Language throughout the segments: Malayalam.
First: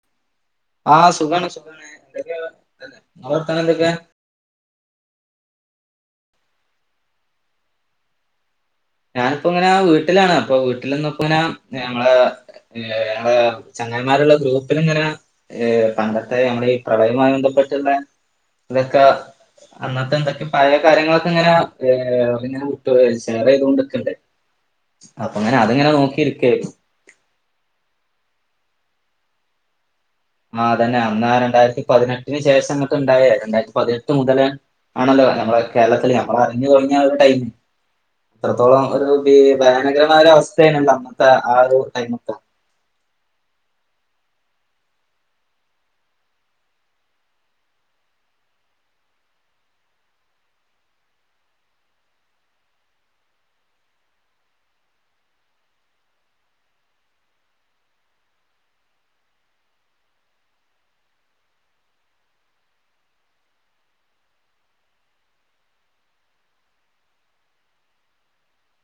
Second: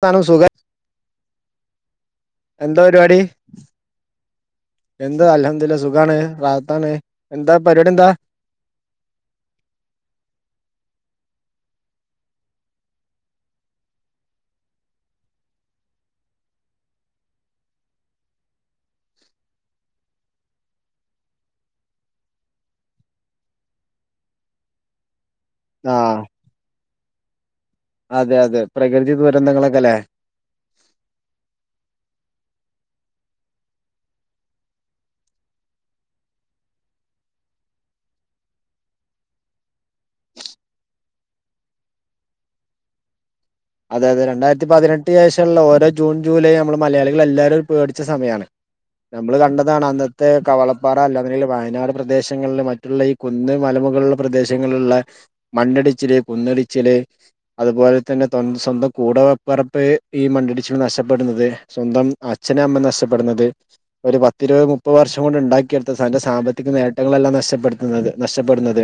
വർത്തനം സുഖ ആഹ് സുഖാണ് സുഖാണ് എന്തൊക്കെയാ എന്താ ഇങ്ങളെ പരിപാടി വർത്താനം എന്തൊക്കെ എന്താ അൽഹംദുലില്ലാ സുഖാണ് റാഹത്താണ് എന്താ പരിപാടി എന്താ ഞാനിപ്പം ങ്ങനെ വീട്ടിലാണ് അപ്പം വീട്ടിലിന്നിപ്പം ഞാൻ ഞങ്ങള ഏ ഞങ്ങളെ ചങ്ങായ്മാര്ള്ള ഗ്രൂപ്പിലിങ്ങനെ ഈ പണ്ടത്തെ ഞമ്മളെ ഈ പ്രളയവുമായി ബന്ധപ്പെട്ടുള്ള ഇതൊക്കെ അന്നത്തെ എന്തൊക്ക്യൊ പഴയ കാര്യങ്ങളൊക്കെ ഇങ്ങനെ പിന്നെ വിട്ട് ഷെയർ ചെയ്തൊണ്ട് ക്കാ നിക്ക്ണ്ട് അപ്പങ്ങനെ അത്ങ്ങനെ ആഹ് നോക്കിയിരിക്കായ്രുന്നു അതെ അതെ പ്രകൃതി ദുരന്തങ്ങളൊക്കെ ലെ ആഹ് അതന്നെ അന്നാ രണ്ടായിരത്തി പതിനെട്ടിന് ശേഷം ഇങ്ങട്ട്ണ്ടായേ രണ്ടായിരത്തി പതിനെട്ട് മുതല് ആണല്ലോ ഞമ്മളെ കേരളത്തില് ഞമ്മള് അറിഞ്ഞ് തൊടങ്ങിയ ആ ഒരു ടൈം എത്രത്തോളം ഒരു ഭയാനകരമായ ഒരു അവസ്ഥേനയെല്ലൊ അന്നത്തെ ആ ഒരു ടൈമൊക്ക അതെയതെ രണ്ടായിരത്തി പതിനെട്ട് ശേഷള്ള ഓരോ ജൂൺ ജൂലൈ ഞമ്മള് മലയാളികൾ എല്ലാരും ഒരു പേടിച്ച ഒരുസമയാണ് ഞമ്മള് കണ്ടതാണ് അന്നത്തെ കവളപ്പാറ അല്ല അങ്ങനെയല്ല വയനാട് പ്രദേശങ്ങളിൽ മ ള്ള ഈ കുന്ന് മലമുകളുള്ള പ്രദേശങ്ങളിലുള്ള മണ്ണടിച്ചില് കുന്ന്ടിച്ചില് അതുപോലെ തന്നെ സ്വന്തം കൂടപ്പെറപ്പ് ഈ മണ്ണിടിച്ചിൽ നഷ്ടപ്പെടുന്നത് സ്വന്തം അച്ഛനും അമ്മ നഷ്ടപ്പെടുന്നത് ഒരു പത്തിരുപത് മുപ്പത് വർഷം കൊണ്ട് ഉണ്ടാക്കിയെടുത്ത തന്റെ സാമ്പത്തിക നേട്ടങ്ങളെല്ലാം നഷ്ടപ്പെടുത്തുന്നത് നഷ്ടപ്പെടുന്നത്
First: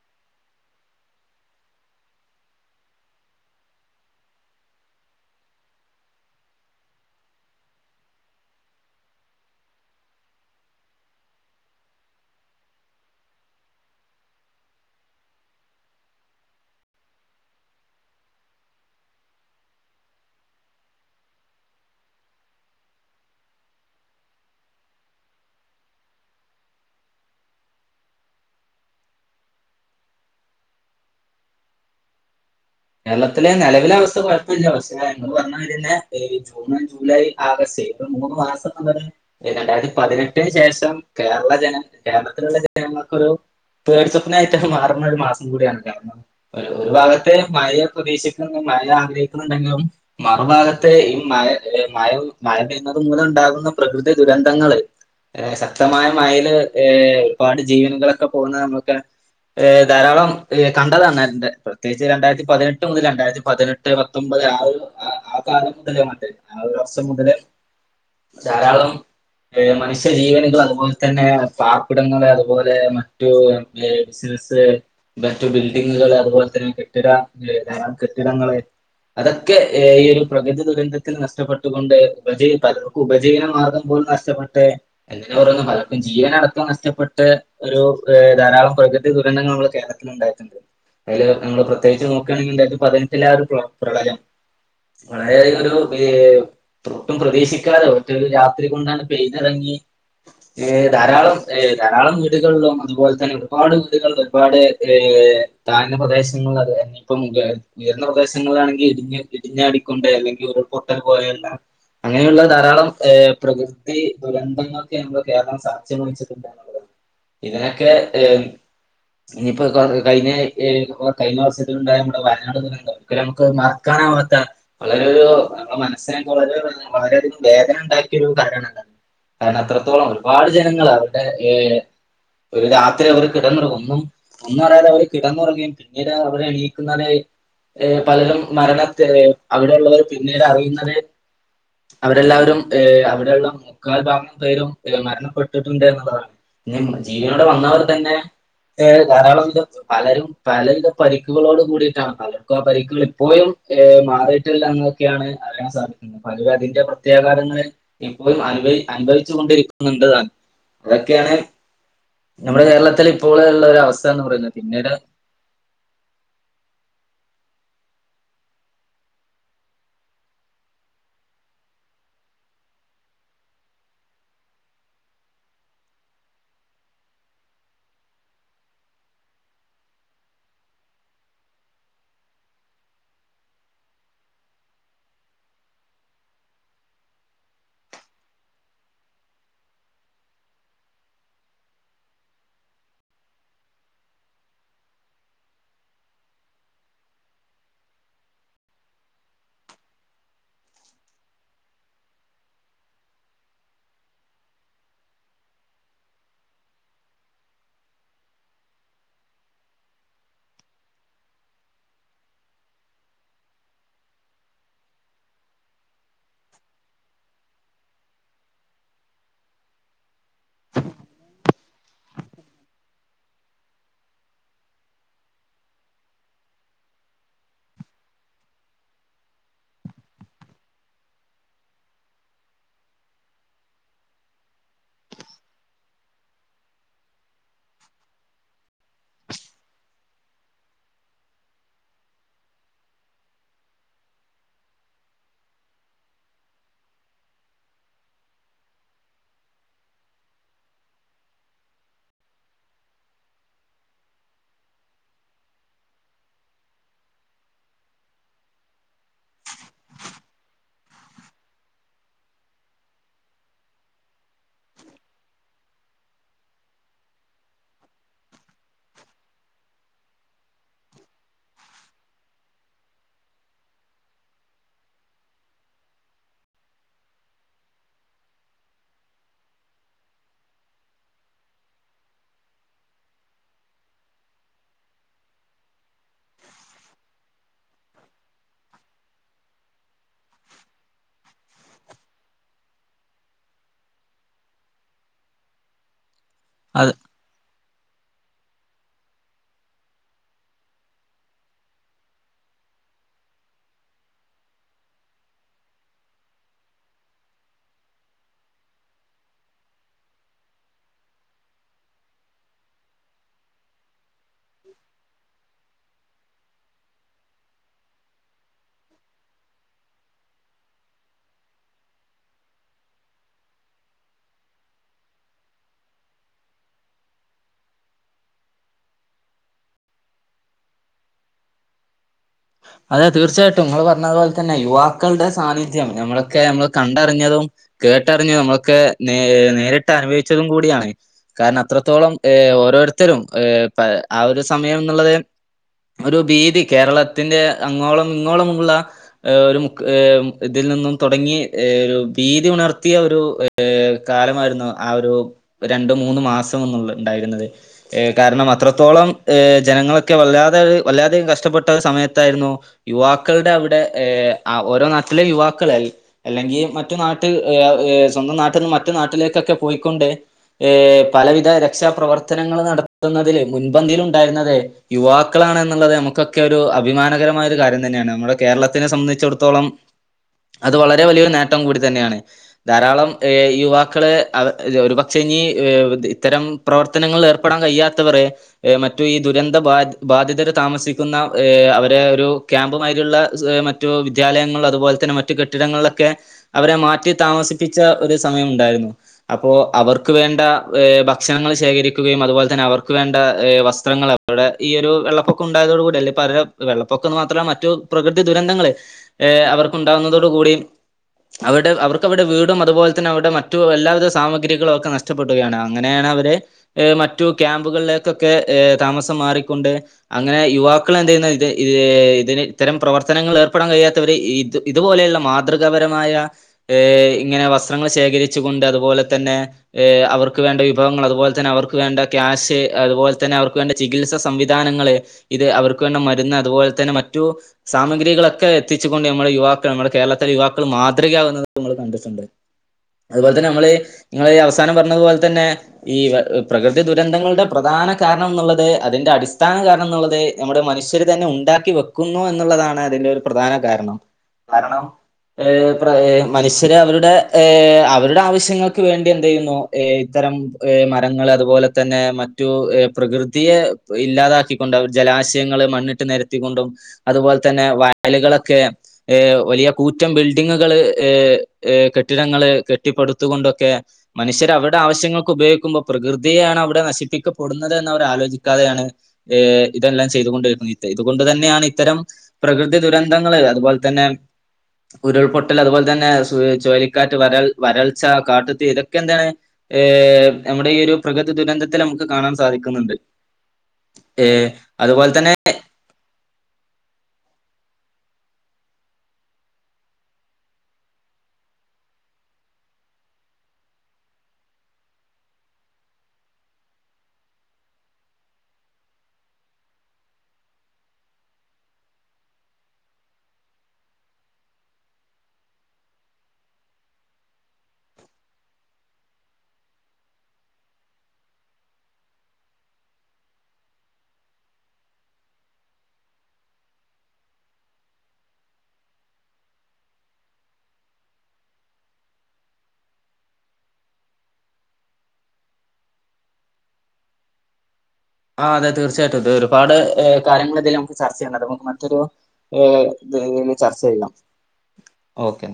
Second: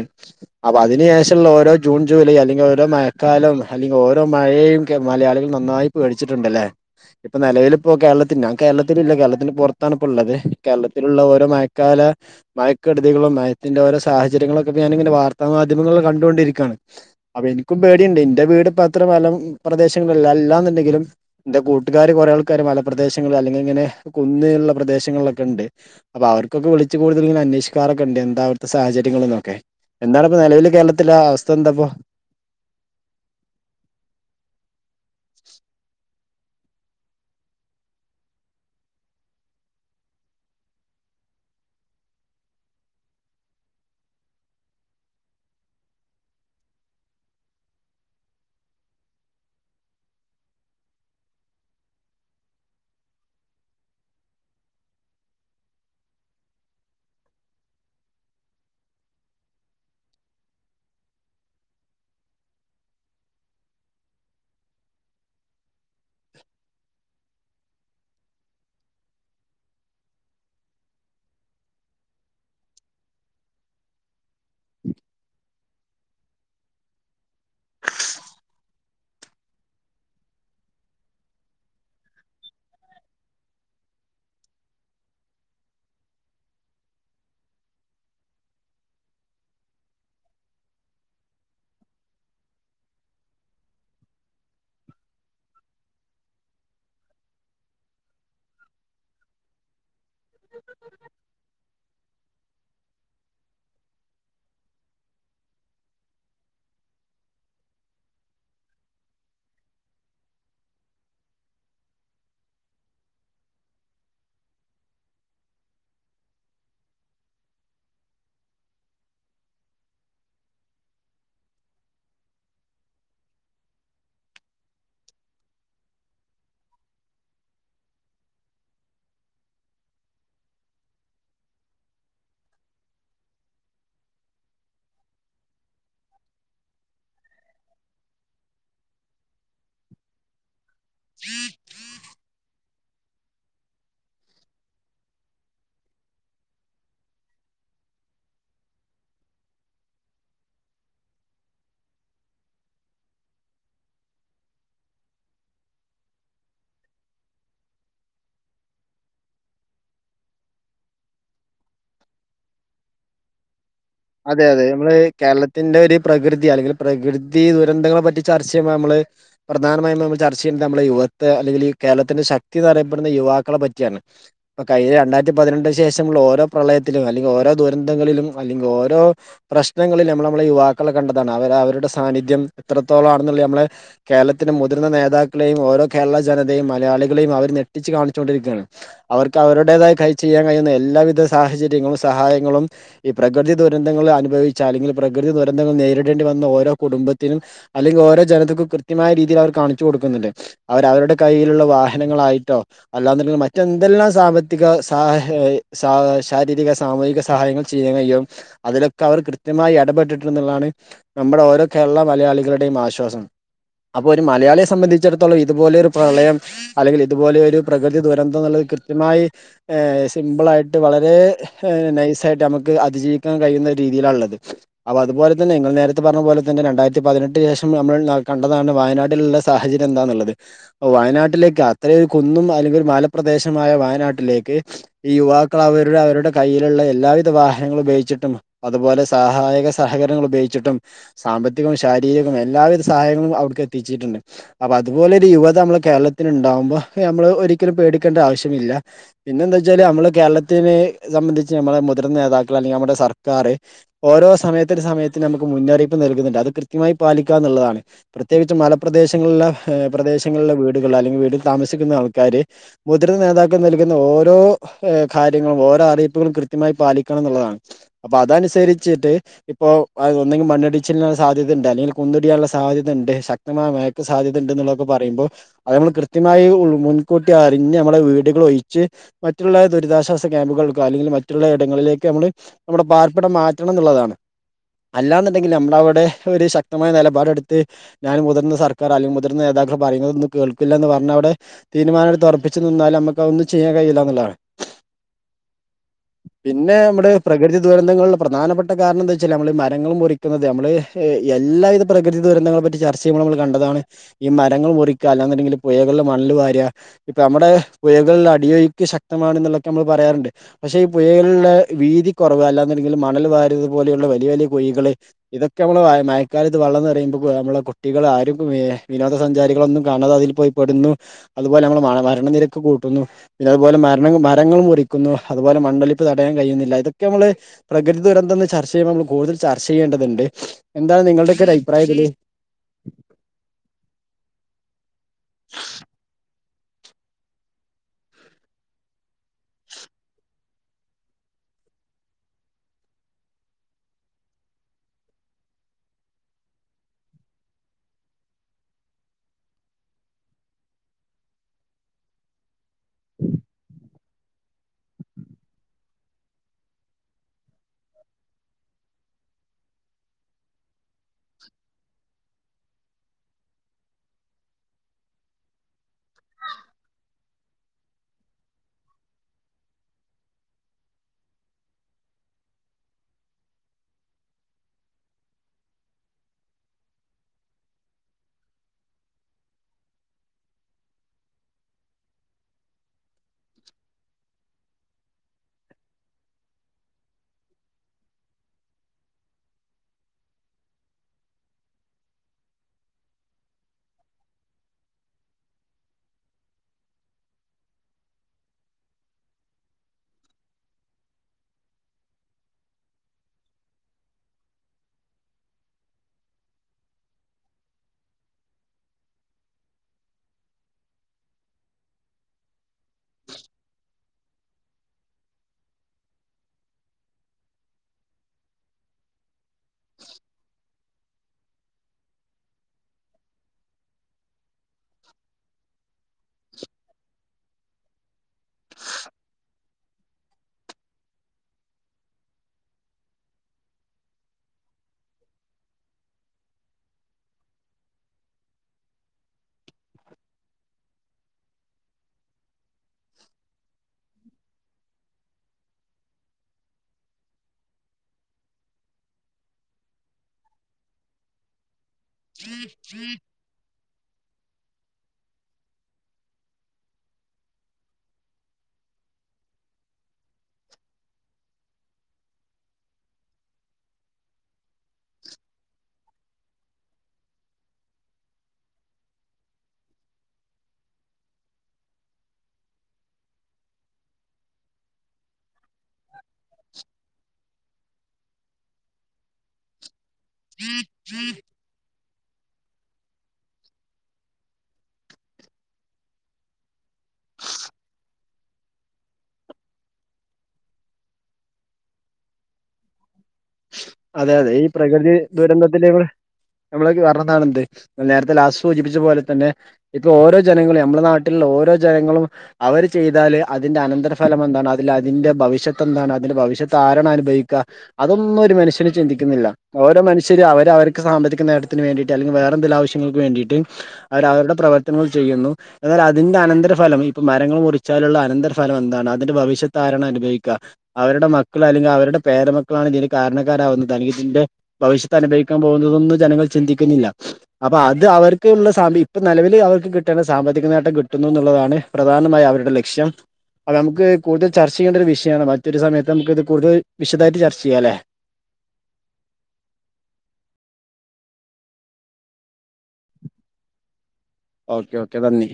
അപ്പൊ അതിന് ശേഷള്ള ഓരോ ജൂൺ ജൂലൈ അല്ലെങ്കിൽ ഓരോ മയക്കാലും അല്ലെങ്കി ഓ മഴയും മലയാളികൾ നന്നായി പേടിച്ചിട്ടുണ്ടല്ലേ ഇപ്പം നെലവില് ഇപ്പം കേരളത്തിൽ ഞാൻ കേരളത്തിലില്ല കേരളത്തിന് പുറത്താണ്പ്പ ഇള്ളത് കേരളത്തിലുള്ള ഓരോ മയക്കാല മയക്കെടുതികളും മയത്തിന്റെ ഓരോ സാഹചര്യങ്ങളൊക്കെ ഞാനിങ്ങനെ വാർത്താ മാധ്യമങ്ങളിൽ കണ്ടുകൊണ്ടിരിക്കാണ് അപ്പൊ എനിക്കും പേടിയ്ണ്ട് എന്റെ വീട്പ്പ അത്ര പലം പ്രദേശങ്ങളല്ലാന്നുണ്ടെങ്കിലും ന്റെ കൂട്ടുക്കാര് കൊറേയാൾക്കാര് മലപ്രദേശങ്ങള് അല്ലെങ്കി ഇങ്ങനെ കുന്ന്ള്ള പ്രദേശങ്ങളിലൊക്കെ ഉണ്ട് അപ്പൊ അവർകൊക്കെ വിളിച്ച് കൂടുതല് ഇങ്ങന അന്വേഷിക്കാറൊക്കെണ്ട് എന്ത അവ്ട്ത്തെ സാഹചര്യങ്ങള്ന്നൊക്കെ എന്താണിപ്പ നിലവില് കേരളത്തിലെ അവസ്ഥ എന്തപ്പൊ കേരളത്തിലെ നെലവില അവസ്ഥ കൊഴപ്പല്ല പക്ഷെ ങ്ങള് പറഞ്ഞമാരിയന്നെ ഈ ജൂൺ ജൂലൈ ആഗസ്റ്റ് ഇത് മൂന്ന് മാസംന്ന്ള്ളത് പിന്നെ രണ്ടായിരത്തി പതിനെട്ടിന് ശേഷം കേരള ജന കേരളത്തിലുള്ള ജനങ്ങൾക്കൊരു പേടി സ്വപ്നായിട്ടൊക്കെ മാറുന്ന ഒരു മാസം കൂടിയാണ് കാരണം ഒരു ഒരു ഭാഗത്ത് മയ പ്രതീക്ഷിക്ക്ന്ന് മയ ആഗ്രഹിക്കുന്നുണ്ടെങ്കിലും മറുഭാഗത്തെ ഈ മയ മയ മയ പെയ്ന്നത് മൂലം ഉണ്ടാകുന്ന പ്രകൃതി ദുരന്തങ്ങള് ഏഹ് ശക്തമായ മയേല് ഒരുപാട് ജീവനുകളൊക്കെ പോകുന്ന നമുക്ക് ഏഹ് ധാരാളം ഇഹ് കണ്ടതാന്ന് ന്റെ പ്രത്യേകിച്ച് രണ്ടായിര് പതിനെട്ട് മുതൽ രണ്ടായിരത്തി പതിനെട്ട് പത്തൊമ്പത് ആ ഒരു ആ ആ കാലം മുതല് മാണ്ടാത് ആ ഒരു വർഷം മുതല് ധാരാളം മനുഷ്യജീവന്കള് അതുപോൽതന്നെ പാർപ്പിടങ്ങള് അതുപോലെ മറ്റു ബിസിൽസ് മറ്റ് ബിൽഡിങ്ങുകള് അതുപോൽതന്നെ കെട്ടിട ധാരകെട്ടിടങ്ങള് അതൊക്കെ ഈഹ് ഒരു പ്രകൃതി ദുരന്തത്തിന് നഷ്ടപ്പെട്ടുകൊണ്ട് പ്രജയ് ഉപജീവന മാർഗ്ഗം പോലും നഷ്ടപ്പെട്ട് എന്തിന് പറയ്ന്ന് പലർക്കും ജീവനടക്കം നഷ്ടപ്പെട്ട് ഒരു ഇഹ് ധാരാളം പ്രകൃതി ദുരന്തങ്ങള് നമള് കേരളത്തില് ഉണ്ടായിട്ടുണ്ട് അയില് നമ്മള് പ്രത്യേകിച്ച് നോക്ക് ക്കണ്ടത് പതിനെട്ടില ആ ഒരു പ്ര പ്രളയം വളരെയധികം ഒരു ഒട്ടും പ്രതീശിക്കാതെ ഒറ്റൊരു രാത്രി കൊണ്ടാണ് പെയ്തിറങ്ങി ഇഹ് ധാരാളം ഇഹ് ധാരാളം വീടുകളിലും അതുപോലെ തന്നെ ഒരുപാട് വീടുകളില ഒരുപാട് ഏ താഴ്ന്ന പ്രദേശങ്ങള് അത് തന്നെ ഇപ്പം ഉയർന്ന പ്രദേശങ്ങളാണെങ്കി ഇടിഞ്ഞ് ഇടിഞ്ഞാടിക്കൊണ്ടേ അല്ലെങ്കി ഉരുൾപൊട്ട പോലെയള്ള എല്ലാം അങ്ങനെയുള്ള ധാരാളം ഏഹ് പ്രകൃതി ദുരന്തങ്ങൊക്കെ നമ്മള് കേരളം സാക്ഷ്യം വഹിച്ചിട്ടണ്ട് [unintelligible] ഇതിനൊക്കെ എം ഇനിയിപ്പൊ കൊർ കഴിഞ്ഞ എം കഴിഞ്ഞ വർഷത്ത് ഇണ്ടായ നമ്മുടെ വയനാട് ദുരന്തം നമുക്ക് മറക്കാനാവാത്ത വളരെ ഒരു നമ്മുടെ മനസ്സിനെക്കെ വളരെ വളരെയധികം വേദന ഉണ്ടാക്കിയ ഒരു കാര ണണ്ട് അത്രത്തോളം ഒരുപാട് ജനങ്ങള് അവരുടെ ഏഹ് ഒരു രാത്രി അവർ കിടന്നുറങ്ങ ഒന്നും ഒന്നറയാതെ അവർ കിടന്നുറങ്ങുകയും പിന്നീട് ഓര് എണീക്കുന്നത് പലരും മരണത്തില് അവിടെള്ളവർ പിന്നീട് അറിയ്ന്ന അതെ അവര് എല്ലാവരും ഏഹ് അവിടെയുള്ള മുക്കാൽ ഭാഗം പേരും മരണപ്പെട്ട്ട്ട്ണ്ട് എന്നുള്ളതാണ് ഇനി ജീവനോടെ വന്നവർ തന്നെ ഏ ധാരാളം വിധ പലരും പല വിധ പരിക്കുകളോട് കൂടിയിട്ടാ വന്നത് പലർക്കും ആ പരിക്കുകൾ ഇപ്പോഴും മാറിയിട്ടില്ലാന്നൊക്കെയാണ് പറയാൻ സാധിക്കുന്നു പലരു അതിന്റെ പ്രത്യാഗാതങ്ങള് ഇപ്പോയും അനുഭവി അനുഭവിച്ച് കൊണ്ടിരിക്കുന്നുണ്ട്താന്ന് അതൊക്കെയാണ് നമ്മടെ കേരളത്തില് ഇപ്പോള് ള്ള ഒരു അവസ്ഥ എന്ന് അതെ പറയുന്നത് അതെ പിന്നീട് നമ്മള് കേരളത്തി ത്തിന്റെ ഒരു പ്രകൃതി അല്ലെങ്കില് പ്രകൃതി ദുരന്തങ്ങളെ പറ്റി ചർച്ച ചെയ്യുമ്പൊ നമ്മള് പ്രധാനമായും നമ്മള് ചർച്ച ചെയ്യണ്ട നമ്മള യുവത്തെ അല്ലെങ്കി ഈ കേരളത്തിന്റെ ശക്തിയന്ന് അറിയപ്പെടുന്ന യുവാക്കളെ പറ്റിയാണ് അപ്പ കയ്ഞ്ഞ രണ്ടായ്ര്ത്തി പതിനട്ട് ശേഷുള്ള ഓരോ പ്രളയത്തിലും അല്ലെങ്കി ഓരോ ദുരന്തങ്ങളിലും അല്ലെങ്കി ഓ രോ പ്രശ്നങ്ങളില് നമ്മള് നമ്മെളെ യുവാക്കളെ കണ്ടതാണ് അവര് അവരുടെ സാന്നിധ്യം എത്രത്തോളം ആണെന്നുള്ള നമ്മളെ കേരളത്തിന്റെ മുതിർന്ന നേതാക്കളെയും ഓരോ കേരള ജനതയും മലയാളികളെയും അവര് ഞെട്ടിച്ചു കാണിച്ചുകൊണ്ടിരിക്കയാണ് അവർക്ക് അവരുടേതായി കൈ ചെയ്യാൻ കഴിയുന്ന എല്ലാവിധ സാഹചര്യങ്ങളും സഹായങ്ങളും ഈ പ്രകൃതി ദുരന്തങ്ങൾ അനുഭവിച്ച അല്ലെങ്കിൽ പ്രകൃതി ദുരന്തങ്ങൾ നേരിടേണ്ടി വന്ന ഓരോ കുടുംബത്തിനും അല്ലെങ്കി ഓരോ ജനതക്കും കൃത്യമായ രീതിയിൽ അവര് കാണിച്ചു കൊടുക്കുന്ന്ണ്ട് അവരവരുടെ കയ്യിലുള്ള വാഹനങ്ങളായിട്ടോ അല്ലാെന്ന്ണ്ടങ്കി മറ്റെന്തെല്ലാം സാമ്പത്തിക സഹ ശാരീരിക സാമൂഹിക സഹായങ്ങൾ ചെയ്യൻ കഴിയും അതിലൊക്കെ അവർ കൃത്യമായി എടപെട്ടിട്ടുന്നുള്ളതാണ് നമ്മളെ ഓരോ കേരള മലയാളികളുടെയും ആശ്വാസം അപ്പൊ ഒരു മലയാളിയെ സംബന്ധിച്ചിടത്തോളം ഇതുപോലെ ഒരു പ്രളയം അല്ലങ്കിൽ ഇതുപോലെ ഒരു പ്രകൃതി ദുരന്തം എന്നുള്ളത് കൃത്യമായി ഏഹ് സിംമ്പിളായിട്ട് വളരെ നൈസായിട്ട് നമുക്ക് അതിജീവി ക്കാൻ കഴിയുന്ന രീതിയിലാള്ളത് അവ അപ്പൊ അതുപോലെ തന്നെ നിങ്ങൾ നേരത്തെ പറഞ്ഞത് പോലെ തന്നെ രണ്ടായിരത്തി പതിനെട്ടിനു ശേഷം നമ്മൾ കണ്ടതാണ് വയനാട്ടിലുള്ള സാഹചര്യം എന്താന്നുള്ളത് ഓഹ് വയനാട്ടിലേക്ക് അത്രേ കുന്നും അല്ലെങ്കി മലപ്രദേശമായ വയനാട്ടിലേക്ക് യുവാക്കള് അവരുടെ അവരുടെ കയ്യിലുള്ള എല്ലാവിധ വാഹനങ്ങളും ഉപയോഗിച്ചി റ്റും അതുപോലെ സഹായക സഹകരണങ്ങൾ ഉപയോഗിച്ചിട്ടും സാമ്പത്തികവും ശാരീരികവും എല്ലാവിധ സഹായങ്ങളും അവിടുക്ക് എത്തിച്ചിട്ടുണ്ട് അപ്പൊ അതുപോലെ ഒരു യുവത നമ്മള കേരളത്തില്ണ്ടാവുമ്പോ നമ്മള് ഒരിക്കലും പേടിക്കേണ്ട ആവശ്യമില്ല പിന്നെ എന്താച്ചാല് നമ്മള് കേരളത്തില് സംബന്ധിച്ച് നമ്മള മുതിർന്ന നേതാക്കള് അല്ലെങ്കില് നമ്മുടെ സർ കാര് ഓരോ സമയത്തിന് സമയത്തിന് നമുക്ക് മുന്നറിയിപ്പ് നൽകുന്നുണ്ട് അത് കൃത്യമായി പാലിക്കാന്നുള്ളതാണ് പ്രത്യേകിച്ചും മലപ്രദേശങ്ങളില പ്രദേശങ്ങളിലെ വീടുകള് അല്ലെങ്കിൽ വീട്ടിൽ താമസിക്കുന്ന ആൾക്കാര് മുതിർന്ന നേതാക്കൾ നൽകുന്ന ഓരോ കാര്യങ്ങളും ഓരോ അറിയിപ്പുകളും കൃത്യമായി പാലിക്കണന്നുള്ളതാണ് അപ്പൊ അതനുസരിച്ചിട്ട് ഇപ്പോ അത് ഒന്നെങ്കി മണ്ണടിചിലിനുള്ള സാധ്യതയണ്ട് അല്ലെങ്കിൽ കുന്ന്ടിയാനുള്ള സാധ്യത ഉണ്ട് ശക് തമായ മയക്ക് സാധ്യത ഉണ്ടെന്നുള്ളാതൊക്കെ പറയ്മ്പോ അത് നമ്മള് കൃത്യമായി മുൻകൂട്ടി അറിഞ്ഞ് നമ്മളെ വീടുകൾ ഒഴിച്ച് മറ്റുള്ള ദുരിതാശ്വാസക്യാമ്പുകൾക്കോ അല്ലെങ്കിൽ മറ്റുള്ള ഇടങ്ങളിലേക്ക് നമ്മള് നമ്മുടെ പാർപ്പിടം മാറ്റണംന്നുള്ളതാണ് അല്ലാന്നുണ്ടെങ്കില് നമ്മുടെ അവിടെ ഒരു ശക്തമായ നിലപാടെടുത്ത് ഞാൻ മുതിർന്നസർക്കാർ അല്ലെങ്കി മുതിർന്ന നേതാക്കള് പറയുന്നതൊന്നും കേൾക്കില്ല എന്ന് പറഞ്ഞവിടെ തീരുമാനടുത്ത് ഒറപ്പിച്ചു നിന്നാല് നമുക്കതൊന്നും ചെയ്യാൻ കഴിയില്ലന്നുള്ളതാണ് പിന്നെ അത് നമ്മടെ പ്രകൃതി ദുരന്തങ്ങളുടെ പ്രധാനപ്പെട്ട കാരണന്താച്ചാല് നമ്മള് മരങ്ങൾ മുറിക്കുന്നത് നമ്മള് എല്ലാവിധ പ്രകൃതി ദുരന്തങ്ങളെ പറ്റി ചർച്ച ചെയ്യുമ്പോ നമ്മള് കണ്ടതാണ് ഈ മരങ്ങൾ മുറിക്കാ അല്ലന്നുണ്ടെങ്കില് പുയകളില് മണ്ണ് വാരാ ഇപ്പൊ നമ്മുടെ പുഴകളില് അടിയൊഴുക്ക് ശക്തമാണന്നുള്ളൊക്കെ നമ്മള് പറയാറുണ്ട് പക്ഷെ ഈ പുഴകളില് വീതികൊറവാ അല്ലാന്നുണ്ടെങ്കില് മണല് വാരതു പോലെയുള്ള വലിയ വലിയ കുഴികള് ഇതൊക്കെ നമ്മള് മയക്കാലത്ത് വെള്ളം നിറയുമ്പോ നമ്മള് കുട്ടികളാരും വിനോദസഞ്ചാരികളൊന്നും കാണാതെ അതിൽ പോയി പെടുന്നു അതുപോലെ നമ്മളെ മരണനിരക്ക് കൂട്ടുന്നു അതുപോലെ മരണം മരങ്ങൾ മുറിക്കുന്നു അതുപോലെ മണ്ണൊലിപ്പ് തടയാൻ കഴിയുന്നില്ല ഇത് ക്കെ നമ്മള് പ്രകൃതി ദുരന്തെന്ന് ചർച്ച ചെയ്യുമ്പോൾ നമ്മള് കൂടുതൽ ചർച്ച ചെയ്യേണ്ടതുണ്ട് എന്താണ് നിങ്ങളുടെയൊക്കെയൊരു അഭിപ്രായതില്? അതെ തീർച്ചയായിട്ടും ഇങ്ങള് പറഞ്ഞതുപോലെത്തന്നെ യുവാക്കളുടെ സാന്നിധ്യം നമ്മളൊക്കെ നമ്മള് കണ്ടറിഞ്ഞതും കേട്ടറിഞ്ഞ് നമ്മളൊക്കെ നേ നേരിട്ട് അനുഭവിച്ചതും കൂടിയാണ് കാരണം അത്രത്തോളം ഏഹ് ഓരോരുത്തരും ഏഹ് ആഹ് ഒരു സമയം എന്നുള്ളത് ഒരു ഭീതി കേരളത്തിന്റെ അങ്ങോളം ഇങ്ങോളമുള്ള ഒരു മു ഇതിൽ നിന്നും തുടങ്ങി ഒരു ഭീതി ഉണർത്തിയ ഒരു ഏഹ് കാലമായിരുന്നു ആഹ് ഒരു രണ്ട് മൂന്ന് മാസം എന്നുള്ള ഉണ്ടായിരുന്നത് ഏഹ് കാരണം അത്രത്തോളം ഏഹ് ജനങ്ങളൊക്കെ വല്ലാതെ വല്ലാതെയും കഷ്ടപ്പെട്ട സമയത്ത് യിരുന്നു യുവാക്കളുടെ അവിടെ ഓഹ് ഓരോനാട്ടിലെ യുവാക്കളെ അല്ലെങ്കി മറ്റു നാട്ട് സ്വന്തം നാട്ടീന്ന് മറ്റു നാട്ടിലേക്കൊക്കെ പോയിക്കൊണ്ട് ഏഹ് പലവിധ രക്ഷാപ്രവർത്തനങ്ങള് നടത്തുന്നതില് മുൻപന്തിയില് ഉണ്ടായിരുന്നതെ യുവാക്കളാണ് എന്നുള്ളത് നമുക്കൊക്കെ ഒരു അഭിമാന നകരമായ ഒരു കാര്യംതന്നെയാണ് നമ്മളെ കേരളത്തിനെ സംബന്ധിച്ചിടത്തോളം അത് വളരെ വലിയൊരു നേട്ടം കൂടി തന്നെയാണ് ധാരാളം ഏഹ് യുവാക്കള് ആ എ ഒരുപക്ഷെ ഇനി ഇത്തരം പ്രവർത്തനങ്ങളിൽ ഏർപ്പെടാൻ കയ്യാത്തവറ് ഏഹ് മറ്റു ഈ ദുരന്ത ബാ ബാധിതര് താമസിക്കുന്ന ഏഹ് അവ രെ ഒരു ക്യാമ്പുമായിരിയുള്ള മറ്റു വിദ്യാലയങ്ങളില് അതുപോലെ തന്നെ മറ്റു കെട്ടിടങ്ങളിലൊക്കെ അവരെ മാറ്റി താമസിപ്പിച്ച ഒരു സമയം ഉണ്ടായിരുന്നു അപ്പോ അവർക്ക് വേണ്ട വെ ഭക്ഷണങ്ങൾ ശേഖരിക്കുകയും അതുപോലെ തന്നെ അവർക്ക് വേണ്ട ഏഹ് വസ്ത്രങ്ങളെ വടെ ഈ ഒരു വെള്ളപ്പൊക്കം ഉണ്ടായതോട് കൂടെല്ലേ പരം വെള്ളപ്പൊക്കം ന്ന് മാത്രം മറ്റു പ്രകൃതി ദുരന്തങ്ങള് ഏഹ് അവർക്കുണ്ടാകുന്നതോടു കൂടി അവടെ അവർക്ക് അവടെ വീടും അതുപോലെ തന്നെ അവടെ മറ്റു എല്ലാവിധ സാമഗ്രികളൊക്കെ നഷ് ഷ്ടപ്പെടുകയാണ് അങ്ങനെയാണ് അവരെ ഏഹ് മറ്റു ക്യാമ്പുകളിലേക്കൊക്കെ താമസം മാറി കൊണ്ട് അങ്ങനെ യുവാക്കൾ എന്ത്ചെയ്യുന്നു ഇത് ഏഹ് ഇതിന് ഇത്തരം പ്രവർത്തനങ്ങൾ ഏർപ്പെടൻ കഴിയാത്തവര് ഇത് ഇതുപോലെയുള്ള മാതൃകാപരമായ ഏഹ് ഇങ്ങനെ വസ്ത്രങ്ങൾ ശേഖരിച്ചു കൊണ്ട് അതുപോലെ തന്നെ ഏഹ് അവർക്ക് വേണ്ട വിഭവങ്ങൾ അതുപോലെ തന്നെ അവർക്ക് വേണ്ട ക്യാഷ് അതുപോലെ തന്നെ അവർക്ക് വേണ്ട ചികിത്സാ സംവിധാനങ്ങള് ഇത് അവർക്ക് വേണ്ട മരുന്ന് അതുപോലെ തന്നെ മറ്റു സാമഗ്രികളൊക്കെ എത്തിച്ചുകൊണ്ട് നമ്മുടെ യുവാക്കൾ നമ്മുടെ കേരളത്തിലെ യുവാക്കൾ മാതൃകയാകുന്നത് നമ്മൾ കണ്ടിട്ടുണ്ട് അതുപോലെ തന്നെ നമ്മള് നിങ്ങള് അവസാനം പറഞ്ഞതുപോലെ തന്നെ ഈ പ്രകൃതി ദുരന്തങ്ങളുടെ പ്രധാന കാരണം എന്നുള്ളത് അതിന്റെ അടിസ്ഥാന കാരണം എന്നുള്ളത് നമ്മുടെ മനുഷ്യര് തന്നെ ഉണ്ടാക്കി വെക്കുന്നു എന്നുള്ളതാണ് അതിന്റെ ഒരു പ്രധാന കാരണം കാരണം ഏഹ് പ്ര ഏഹ് മനുഷ്യര് അവരുടെ ഏഹ് അവരുടെ ആവശ്യങ്ങൾക്ക് വേണ്ടി എന്തെയ്യുന്നു ഏഹ് ഇത്തരംഏഹ് മരങ്ങള് അതുപോലെ തന്നെ മറ്റു പ്രകൃതിയെ ഇല്ലാതാക്കിക്കൊണ്ട് അവര് ജലാശയങ്ങള് മണ്ണിട്ട് നിരത്തിക്കൊണ്ടും അതുപോലെ തന്നെ വയലുകളൊക്കെ ഏഹ് വലിയ കൂറ്റം ബിൽഡിങ്ങുകള് ഏഹ് ഏഹ് കെട്ടിടങ്ങള് കെട്ടിപ്പടുത്തുകൊണ്ടൊക്കെ, മനുഷ്യര് അവര്ടെ ആവശ്യങ്ങൾക്ക് ഉപയോഗിക്കുമ്പോൾ പ്രകൃതിയെയാണ് അവിടെ നശിപ്പിക്കപ്പെടുന്നതന്ന് അവര് ആലോചിക്കാതെയാണ് ഏഹ് ഇതെല്ലാം ചെയ്തുകൊണ്ട് [unintelligible] തയ് ഇത്കൊണ്ട് തന്നെ യാണ് ഇത്തരം പ്രകൃതി ദുരന്തങ്ങള് അതുപോൽ തന്നെ, ഉരുൾപൊട്ടല്, അതുപോലെ തന്നെ സു ചുയലിക്കാറ്റ്, വരൾ വരൾച്ച, കാട്ടു തീ ഇതൊക്കെ എന്താണ് ഏഹ് നമ്മുടെ ഈ ഒരു പ്രകൃതി ദുരന്തത്തില് നമുക്ക് കാണാൻ സാധിക്കുന്നുണ്ട്. ഏ, അതെ അതെ ഈ അതുപോലെ പ്രകൃതി തന്നെ ദുരന്തത്തിന്റെക്ക നമ്മളെക്ക വരണന്നാണന്ത് നേര്ത്തെ ലാസ്റ്റ് സൂചിപ്പിച്ച പോലെ തന്നെ ഇപ്പ ഓരോ ജനങ്ങളെ നമ്മുടെ നാട്ടില്ള്ള ഓരോ ജനങ്ങളും അവര് ചെയ്താല്, അതിന്റെ അനന്തര ഫലം എന്താണ് അതിൽ അതിന്റെ ഭവിഷ്യത്ത് എന്താണ്, അതിന്റെ ഭവിഷ്യത്ത് ആരാണനുഭവിക്ക അതൊന്നും ഒരു മനുഷ്യ ര് ചിന്തിക്ക്ന്നില്ല. ഓരോ മനുഷ്യര് അവര് അവര്ക്ക് സാമ്പത്തിക നേട്ടത്തിന് വേണ്ടിയിട്ട്, അല്ലെങ്കിൽ വേറെന്തേലും ആശ്യങ്ങൾക്ക് വേണ്ടിയിട്ട് അവര് അവരുടെ പ്രവർത്തനങ്ങൾ ചെയ്യുന്നു. എന്നാൽ അതിന്റെ അനന്തരഫലം ഇപ്പൊ മരങ്ങൾ മുറിച്ചാലുള്ള അനന്തര ഫലം എന്താണ് അതിന്റെ ഭവിഷ്യത്ത് ആരാണ് അനുഭവിക്ക, അവരുടെ മക്കള് അല്ലെങ്കിൽ അവരുടെ പേര മക്കളാണ് ഇതിന് കാര്ണ ക്കാരാവുന്നത്, അല്ലെങ്കി ഇതിന്റെ ഭവിഷ്യത്ത് അനുഭവിക്കാൻ പോകുന്നതൊന്നും ജനങ്ങൾ ചിന്തിക്കുന്നില്ല. അപ്പൊ അത് അവർക്ക്ള്ള സാമ്പി ഇപ്പ നെലവിൽ അവർക്ക് കിട്ടണ്ട സാമ്പത്തിക നേട്ടം കിട്ടുന്നു എന്നുള്ളതാണ് പ്രധാനമായി അവരുടെ ലക്ഷ്യം. അപ്പൊ നമുക്ക് കൂടുതൽ ചർച്ച ചെയ്യേണ്ട ഒരു വിഷയാണ്. മറ്റൊരു സയത്ത് നമുക്ക് ഇത് കൂടുതൽ വിശദായിട്ട് ചർച്ച ചെയ്യാലെ. ആഹ് അതെ തീർച്ചയായിട്ടും, ഇത് ഒരുപാട് എഹ് കാര്യങ്ങൾ ഇതില് നമുക്ക് ചർച്ചെയ്യണ്ടത്. നമക്ക് മറ്റൊരു ഏഹ് തെ യ്യില് ചർച്ചെയ്യാം. ഓക്കെ ഓക്കെ നന്ദി.